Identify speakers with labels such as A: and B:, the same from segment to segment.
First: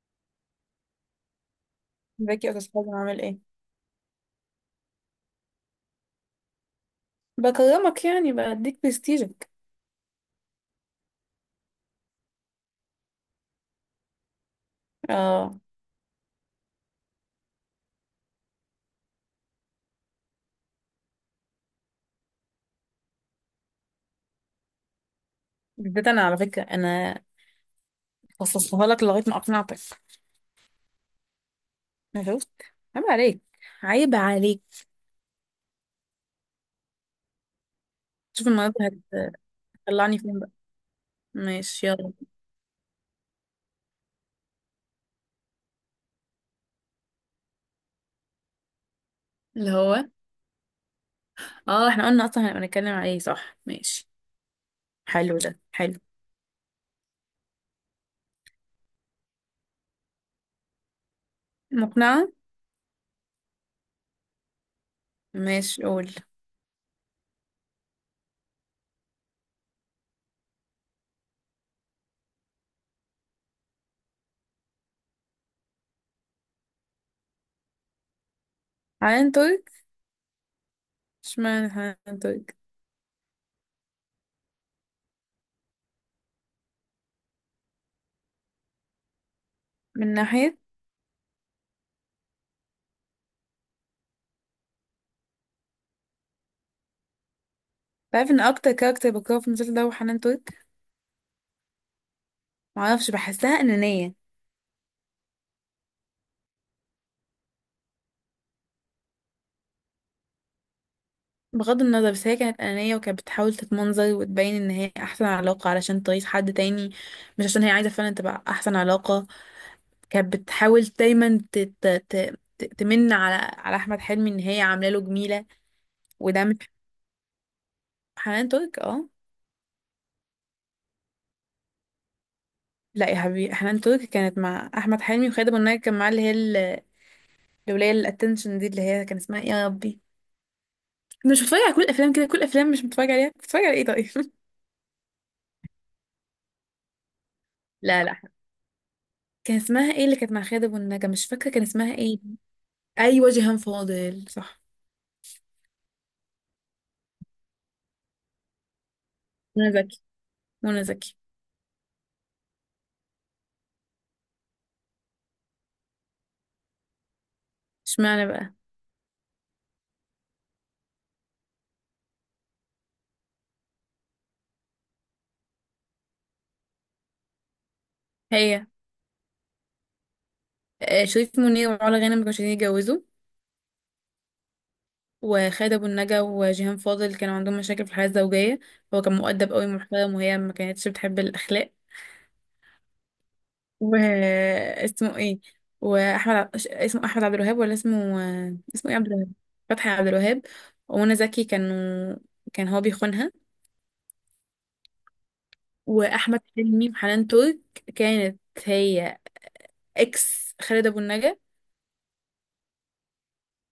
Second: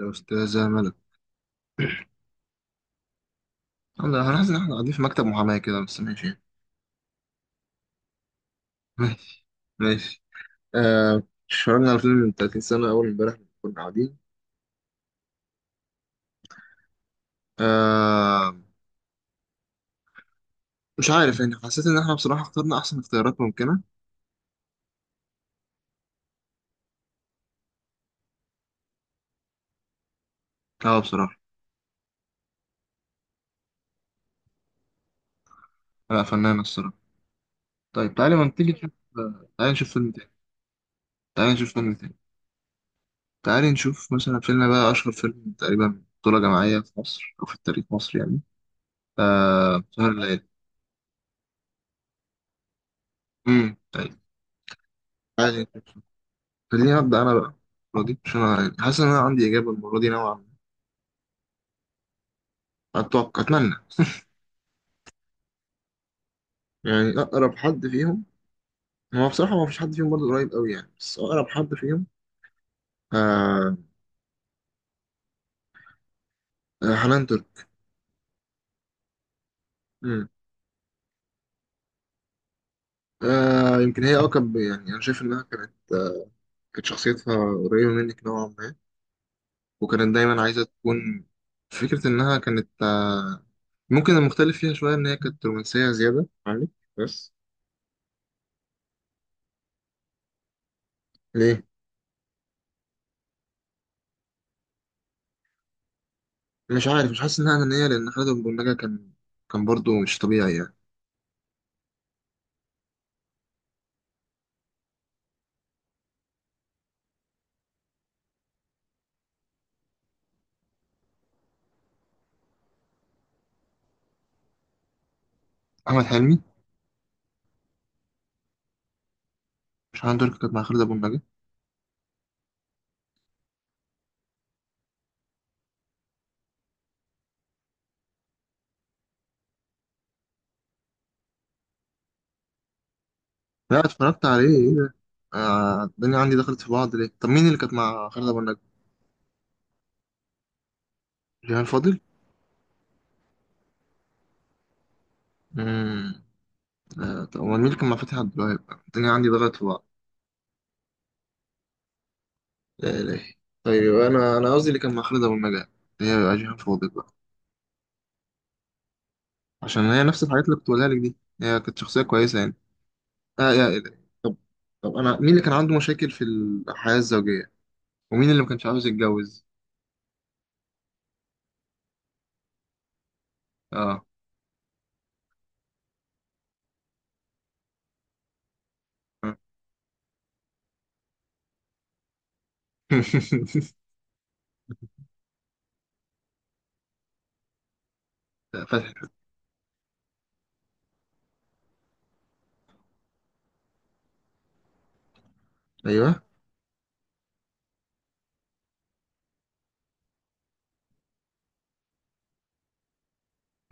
A: يا أستاذة ملك،
B: ازيك يا استاذ حازم، عامل ايه؟
A: أنا هنحس إن إحنا قاعدين في مكتب محاماة كده. بس
B: بكرمك، يعني بديك
A: ماشي
B: برستيجك.
A: ماشي آه اتفرجنا على فيلم من 30 سنة، أول إمبارح كنا قاعدين.
B: اه،
A: آه، مش عارف يعني، حسيت إن إحنا بصراحة اخترنا أحسن اختيارات ممكنة.
B: بالذات انا على فكره انا خصصتها لك لغايه ما اقنعتك.
A: أه بصراحة.
B: أنا شفت. عيب عليك، عيب عليك.
A: لا، فنانة الصراحة. طيب تعالي ما
B: شوف
A: نبتدي
B: النهارده
A: نشوف.
B: هت-
A: تعالي نشوف فيلم
B: هتطلعني
A: تاني.
B: فين بقى؟
A: تعالي نشوف
B: ماشي،
A: فيلم
B: يلا.
A: تاني تعالي نشوف مثلا فيلم بقى، أشهر فيلم تقريبا بطولة جماعية في مصر، أو في التاريخ مصر يعني.
B: اللي
A: آه،
B: هو،
A: سهر الليالي.
B: اه احنا قلنا اصلا هنبقى نتكلم على ايه؟ صح،
A: أمم،
B: ماشي.
A: طيب.
B: حلو، ده
A: تعالي
B: حلو.
A: نشوف. خليني أبدأ أنا بقى المرة دي، عشان أنا حاسس إن أنا عندي إجابة المرة دي نوعا
B: مقنعه.
A: ما، أتوقع أتمنى
B: ماشي قول.
A: يعني أقرب حد فيهم، هو بصراحة ما فيش حد فيهم برضه قريب أوي يعني، بس أقرب حد فيهم آه، حنان ترك.
B: حنان ترك.
A: مم.
B: اشمعنى حنان ترك؟
A: آه يمكن هي أقرب، يعني أنا شايف إنها كانت كانت شخصيتها قريبة منك نوعا ما، وكانت
B: من
A: دايما
B: ناحيه،
A: عايزة تكون، فكرة إنها كانت ممكن المختلف فيها شوية إن هي كانت رومانسية زيادة عنك بس.
B: تعرف ان اكتر كاركتر بكرهه في المسلسل ده هو حنان ترك.
A: ليه؟
B: معرفش، بحسها انانيه.
A: مش عارف، مش حاسس إنها أنانية، لأن خالد أبو النجا كان، كان برضه مش طبيعي يعني.
B: بغض النظر، بس هي كانت أنانية وكانت بتحاول تتمنظر وتبين إن هي أحسن علاقة علشان ترضي حد تاني، مش عشان هي عايزة فعلا تبقى أحسن علاقة. كانت بتحاول دايما تمن على أحمد حلمي إن هي عاملة له جميلة.
A: احمد حلمي؟
B: وده مش، حنان ترك اه.
A: مش عنده اللي كانت مع خالد ابو النجا؟
B: لا يا حبيبي، حنان ترك كانت مع أحمد حلمي، وخالد أبو النجا كان معاه اللي هي الولاية الاتنشن دي، اللي هي كان اسمها إيه يا ربي؟ أنا مش بتفرج على كل الأفلام كده. كل الأفلام مش بتفرج عليها، بتفرج على
A: لا
B: إيه طيب؟
A: اتفرجت عليه، ايه ده؟ آه الدنيا عندي دخلت في بعض. ليه؟ طب مين اللي كانت
B: لا
A: مع
B: لا،
A: خالد ابو النجا؟
B: كان اسمها ايه اللي كانت مع خالد ابو النجا؟ مش فاكره كان
A: جيهان
B: اسمها
A: فاضل.
B: ايه. ايوه جيهان فاضل صح.
A: امم. آه طب امال مين اللي كان مع فتحي عبد الوهاب؟ الدنيا عندي دخلت في
B: منى
A: بعض.
B: زكي، منى زكي.
A: لا اله. طيب انا قصدي اللي كان مع خالد ابو النجا، اللي هي بقى جيهان فاضل بقى.
B: اشمعنى بقى؟
A: عشان هي نفس الحاجات اللي كنت بقولها لك دي. هي كانت شخصيه كويسه يعني. اه يا اله. طب، طب انا مين اللي كان عنده مشاكل في الحياه الزوجيه، ومين اللي ما كانش
B: هي.
A: عاوز يتجوز؟
B: شريف منير وعلا غانم ما كانوش عايزين يتجوزوا،
A: اه.
B: وخالد ابو النجا وجيهان فاضل كانوا عندهم مشاكل في الحياه الزوجيه. هو كان مؤدب قوي محترم، وهي ما كانتش بتحب الاخلاق. واسمه ايه؟ واحمد ع- ش- اسمه احمد عبد الوهاب، ولا اسمه اسمه
A: فتحي.
B: ايه، عبد الوهاب؟ فتحي عبد الوهاب ومنى زكي كانوا، كان هو بيخونها.
A: ايوه.
B: واحمد حلمي وحنان ترك، كانت هي اكس خالد ابو النجا،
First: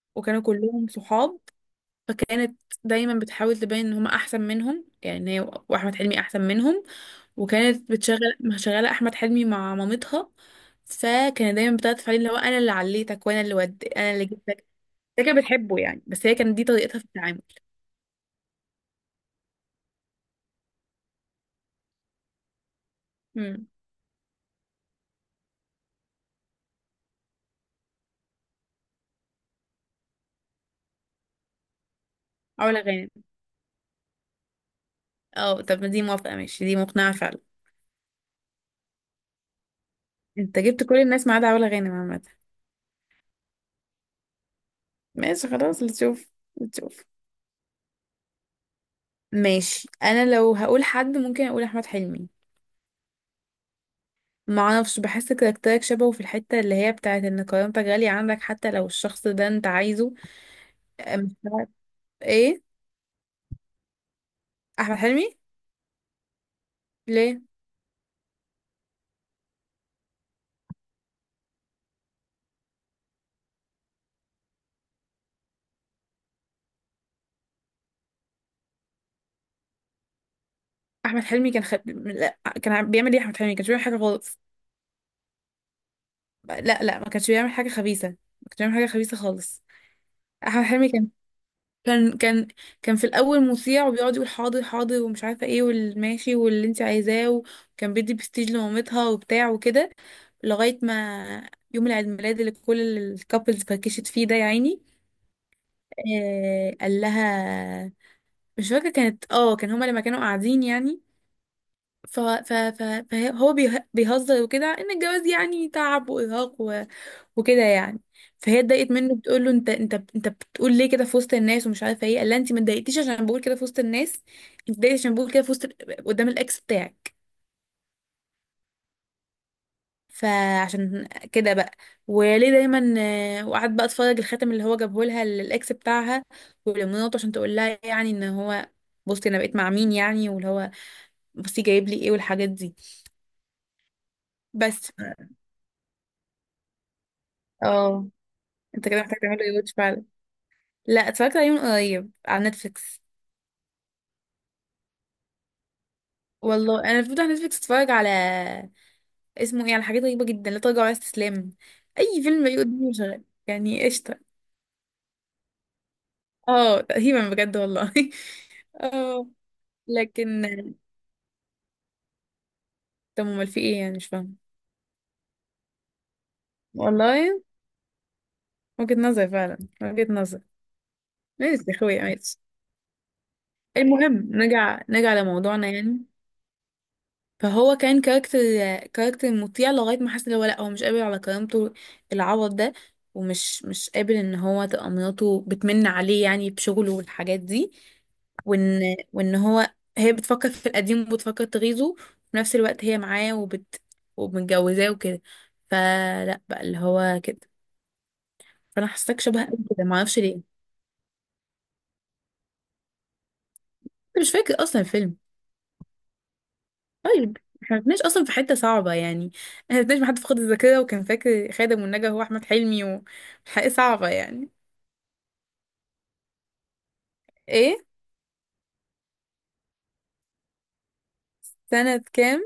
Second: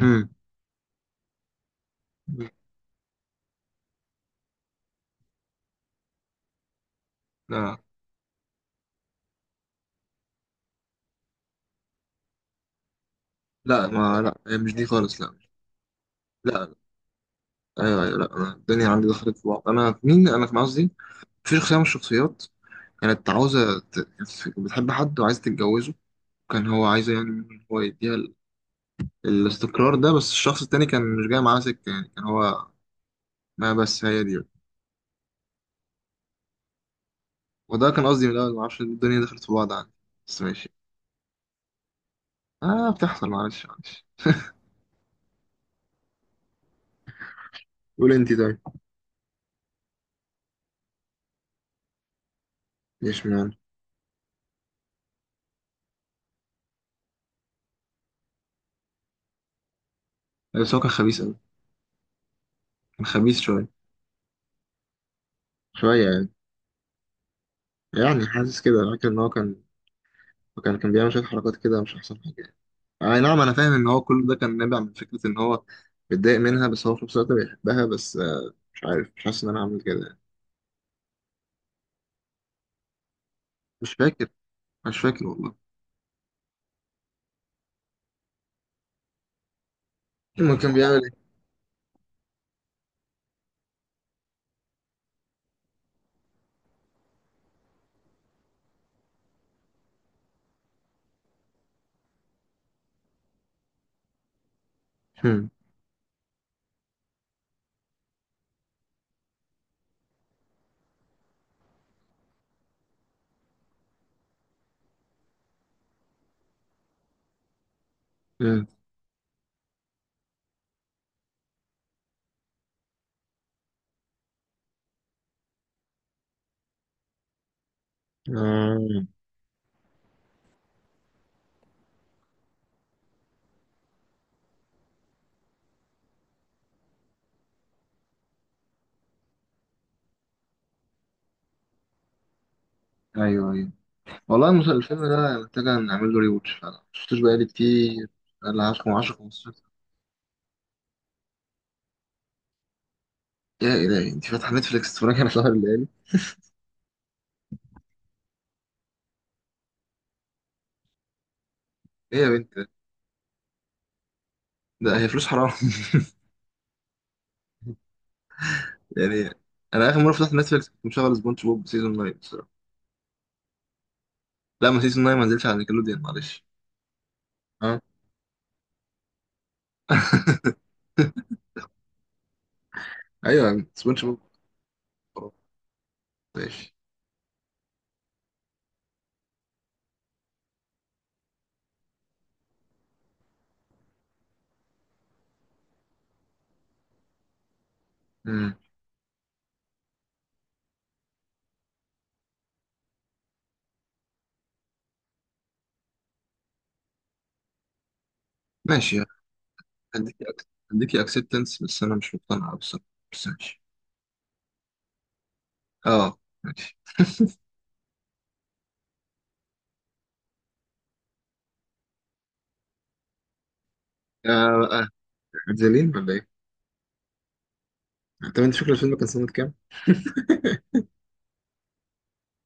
A: امم.
B: وكانوا كلهم صحاب. فكانت دايما بتحاول تبين ان هم احسن منهم، يعني هي واحمد حلمي احسن منهم.
A: لا،
B: وكانت بتشغل مشغله احمد حلمي مع مامتها، فكانت دايما بتعطف عليه اللي هو انا اللي عليتك، وانا اللي ود،
A: لا
B: انا
A: ما،
B: اللي
A: لا هي
B: جبتك.
A: مش دي خالص،
B: هي
A: لا.
B: كانت بتحبه يعني، بس هي كانت دي
A: لا،
B: طريقتها في التعامل.
A: ايوه ايوه، لا انا الدنيا عندي دخلت في بعض. انا في مين انا كان قصدي؟ في شخصيه من الشخصيات كانت
B: امم،
A: عاوزه ت... كانت بتحب حد وعايزه تتجوزه، كان هو عايزه يعني إن هو يديها ال... الاستقرار ده، بس الشخص التاني كان مش جاي معاه سكه يعني، كان هو.
B: علا غانم.
A: ما بس هي دي.
B: اه، طب ما دي موافقه، ماشي، دي مقنعه فعلا.
A: وده كان قصدي من الاول، ما اعرفش الدنيا دخلت في بعض عندي، بس
B: انت
A: ماشي.
B: جبت كل الناس ما عدا علا غانم عامه.
A: اه بتحصل، معلش معلش.
B: ماشي، خلاص، اللي تشوف، اللي تشوف.
A: قول انت طيب.
B: ماشي، انا لو هقول حد ممكن اقول احمد حلمي.
A: ليش مان؟
B: ما اعرفش، بحس كاركترك شبهه في الحتة اللي هي بتاعت ان كرامتك غالية عندك حتى لو الشخص ده انت عايزه.
A: بس هو كان خبيث قوي.
B: أم- ايه؟
A: كان خبيث شويه،
B: احمد حلمي؟
A: شويه يعني.
B: ليه؟
A: يعني حاسس كده، فاكر ان هو كان، وكان بيعمل شوية حركات كده، مش أحسن حاجة يعني. أي نعم، أنا فاهم إن هو كل ده كان نابع من فكرة إن هو متضايق منها، بس هو في نفس الوقت بيحبها، بس مش عارف، مش حاسس إن أنا هعمل كده يعني.
B: احمد حلمي لا، بيعمل ايه احمد حلمي؟ كانش بيعمل
A: مش
B: حاجة
A: فاكر،
B: خالص.
A: مش فاكر والله.
B: لا لا، ما كانش بيعمل حاجة خبيثة، ما كانش بيعمل حاجة خبيثة خالص.
A: المهم
B: احمد
A: كان
B: حلمي
A: بيعمل
B: كان،
A: إيه؟
B: كان كان في الاول مطيع وبيقعد يقول حاضر حاضر ومش عارفة ايه، والماشي، واللي انت عايزاه. وكان بيدي برستيج لمامتها وبتاع وكده، لغاية ما يوم العيد ميلاد اللي كل الكابلز فركشت فيه ده يا عيني.
A: هم.
B: قال لها، مش فاكره كانت اه، كان هما لما كانوا قاعدين يعني، ف ف ف فهو بيهزر وكده ان الجواز يعني تعب وارهاق وكده يعني. فهي
A: هم.
B: اتضايقت منه، بتقول له انت، انت بتقول ليه كده في وسط الناس ومش عارفه ايه؟ قال لها انت ما اتضايقتيش عشان بقول كده في وسط الناس، انت اتضايقتي عشان بقول كده في وسط، قدام الاكس بتاعك.
A: آه.
B: فعشان كده بقى، وليه دايما، وقعدت بقى اتفرج الخاتم اللي هو جابه لها الاكس بتاعها ولمراته، عشان تقول لها يعني ان هو، بصي انا بقيت مع مين يعني، واللي هو بصي جايب لي ايه والحاجات دي.
A: أيوه أيوه، والله المسلسل،
B: بس
A: الفيلم ده محتاجة نعمل له ريوتش فعلا، مشفتوش بقالي
B: اه،
A: كتير. بقالي
B: انت
A: 10
B: كده
A: 10
B: محتاج تعمل
A: 15.
B: ريواتش فعلا. لا، اتفرجت عليه من قريب على نتفليكس.
A: يا إلهي أنت فاتحة نتفليكس تتفرجي على سهر الليالي؟
B: والله انا المفروض على نتفليكس اتفرج على، اسمه ايه، على حاجات غريبه جدا، لا تراجع ولا استسلام.
A: إيه
B: اي
A: يا
B: فيلم بيجي
A: بنت ده؟
B: قدامي شغال يعني قشطه.
A: ده هي فلوس حرام.
B: اه تقريبا بجد والله. اه
A: يعني أنا آخر مرة فتحت
B: لكن،
A: نتفليكس كنت مشغل سبونج بوب سيزون 9.
B: طب امال في ايه يعني؟ مش فاهمه.
A: لا ما سيزون 9 ما نزلش على نيكلوديان، معلش.
B: والله،
A: اه.
B: وجهة نظر فعلا، وجهة نظر. ماشي يا اخويا ماشي.
A: ايوه سبونج
B: المهم
A: بوب.
B: نرجع، نرجع
A: خلاص.
B: لموضوعنا يعني.
A: ماشي.
B: فهو كان كاركتر، كاركتر مطيع لغاية ما حس ان هو لا، هو مش قابل على كرامته العوض ده، ومش، مش قابل ان هو تبقى مراته بتمن عليه يعني بشغله والحاجات دي.
A: مم.
B: وان وان هو، هي بتفكر في القديم وبتفكر تغيظه، وفي نفس الوقت هي معاه وبت، ومتجوزاه وكده. فلا بقى اللي هو كده. فانا
A: ماشي.
B: حاساك شبه قوي كده، ما اعرفش
A: هديكي
B: ليه
A: أك-
B: انت.
A: هديكي اكسبتنس، بس انا مش مقتنع بصراحه، بس ماشي.
B: مش فاكر اصلا الفيلم.
A: اه. ماشي.
B: طيب، احنا ما كناش اصلا في حته صعبه يعني. احنا ما كناش بحد فقد الذاكره وكان فاكر خادم والنجا هو احمد حلمي. وحقيقة صعبه يعني.
A: آه، زلين ولا ايه؟
B: ايه
A: طب انت فاكر الفيلم كان سنة كام؟
B: سنه كام؟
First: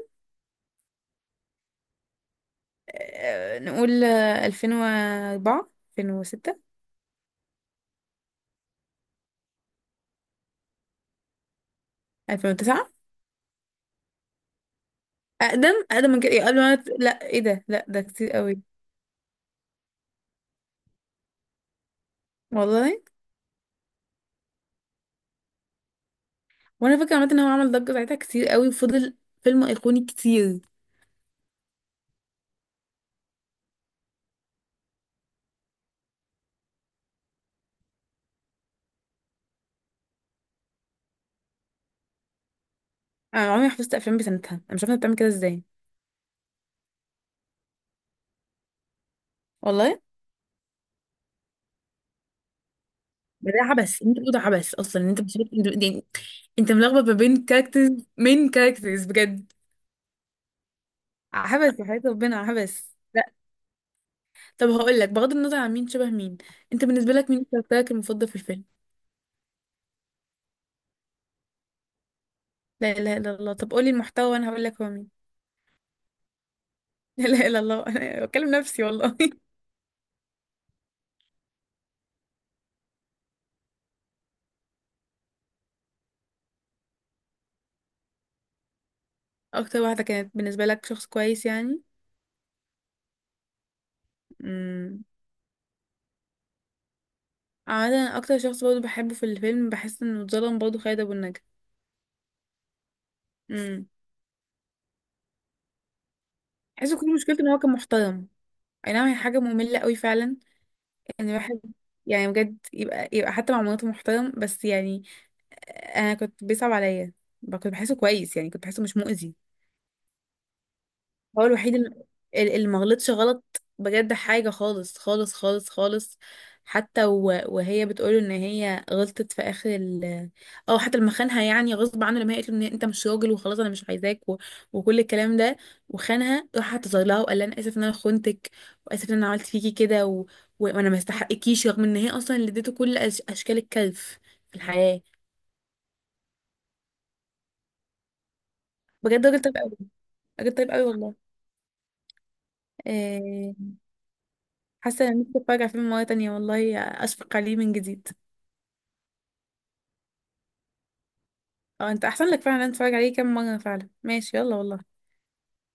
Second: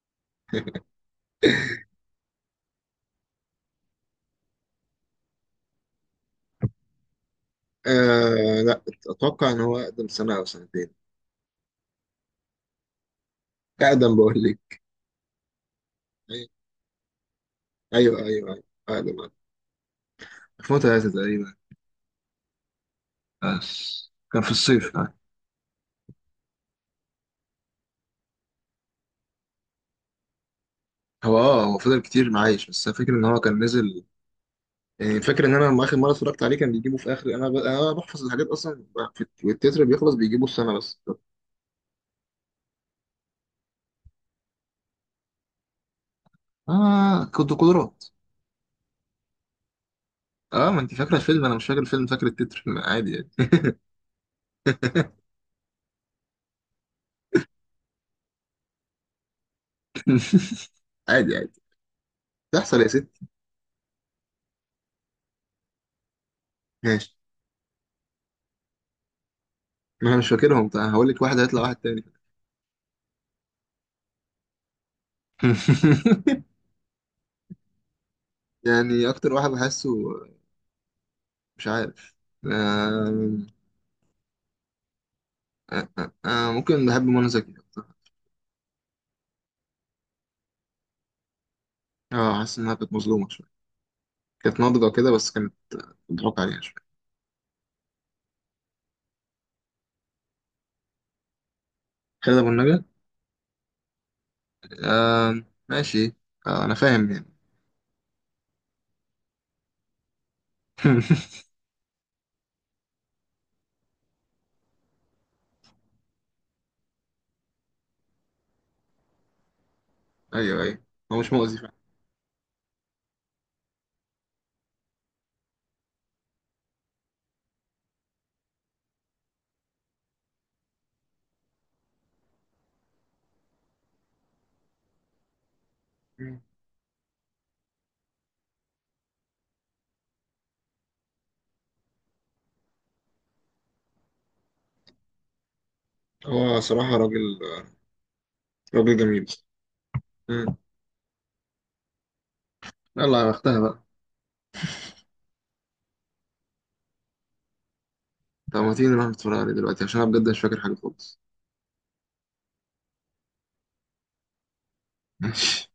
B: نقول 2004، 2006،
A: آه لا، اتوقع ان هو اقدم سنة او سنتين.
B: 2009.
A: اقدم بقول لك.
B: اقدم، اقدم من كده؟ إيه،
A: ايوه
B: قبل ما أنا- لا ايه ده، لا ده
A: ايوه
B: كتير
A: أيوة،
B: قوي.
A: اقدم أقدم. 2003 تقريبا،
B: والله،
A: بس كان في الصيف آه.
B: وانا فاكره عامه ان هو عمل ضجه ساعتها كتير قوي، وفضل فيلم ايقوني كتير.
A: هو اه هو فضل كتير معايش، بس فاكر ان هو كان نزل يعني. فاكر ان انا لما اخر مره اتفرجت عليه كان بيجيبوا في اخر انا ب... انا بحفظ الحاجات اصلا في التتر، بيخلص بيجيبوا السنه بس.
B: انا عمري ما حفظت افلام بسنتها، انا مش عارفه أنت بتعمل كده ازاي.
A: اه كنت قدرات.
B: والله
A: اه ما انت فاكره الفيلم، انا مش فاكر الفيلم، فاكر التتر عادي يعني.
B: ده عبث، انت بتقول ده عبث اصلا، ان انت مش عارف- انت يعني، انت ملخبط ما بين كاركترز. مين كاركترز بجد؟
A: عادي عادي.
B: عبث يا حياة ربنا،
A: تحصل
B: عبث.
A: يا ستي.
B: لا. طب هقول لك بغض النظر عن مين شبه مين، انت
A: ماشي،
B: بالنسبه لك مين كاركترك المفضل في الفيلم؟
A: ما انا مش فاكرهم، طيب هقول لك واحد هيطلع واحد تاني.
B: لا اله الا الله، طب قولي المحتوى وانا هقول لك هو مين. لا اله الا الله انا بكلم نفسي
A: يعني
B: والله.
A: اكتر واحد بحسه، مش عارف، آه... ممكن بحب منى زكي أكتر.
B: اكتر واحده كانت بالنسبه لك شخص كويس يعني؟
A: اه حاسس انها كانت مظلومه شويه، كانت ناضجه
B: امم،
A: كده، بس كانت بتضحك عليها شويه.
B: عادة اكتر شخص برضه بحبه في الفيلم، بحس انه اتظلم برضه، خالد ابو النجا.
A: خالد ابو النجا.
B: امم،
A: ماشي. آه، انا
B: بحس
A: فاهم
B: كل
A: يعني.
B: مشكلته ان هو كان محترم. اي نعم هي حاجه ممله قوي فعلا. انا بحب، يعني بجد يبقى، يبقى حتى مع مناطق محترم بس يعني. انا كنت بيصعب عليا، كنت بحسه كويس يعني، كنت بحسه مش مؤذي.
A: ايوه ايوه، هو مش
B: هو
A: مؤذي فعلا.
B: الوحيد اللي، اللي ما غلطش غلط بجد حاجة، خالص خالص خالص خالص. حتى وهي بتقوله ان هي غلطت في اخر ال، او حتى لما خانها يعني غصب عنه، لما هي قالت له ان انت مش راجل وخلاص انا مش عايزاك، و، وكل الكلام ده.
A: مم.
B: وخانها راح اعتذر لها وقال لها انا اسف ان انا خنتك، واسف ان انا عملت فيكي كده، وانا ما استحقكيش، رغم ان هي اصلا اللي اديته كل اشكال الكلف في الحياة.
A: هو صراحة راجل، راجل جميل.
B: بجد راجل طيب قوي، راجل
A: مم.
B: طيب قوي والله.
A: يلا
B: آه،
A: اختها بقى.
B: حاسه ان نفسي اتفرج على فيلم مره تانية والله، اشفق عليه من جديد.
A: طب ما تيجي نروح نتفرج عليه دلوقتي، عشان انا بجد مش فاكر حاجة خالص.
B: اه، انت احسن لك فعلا إن أنا اتفرج عليه كام مره فعلا. ماشي، يلا والله.
A: ماشي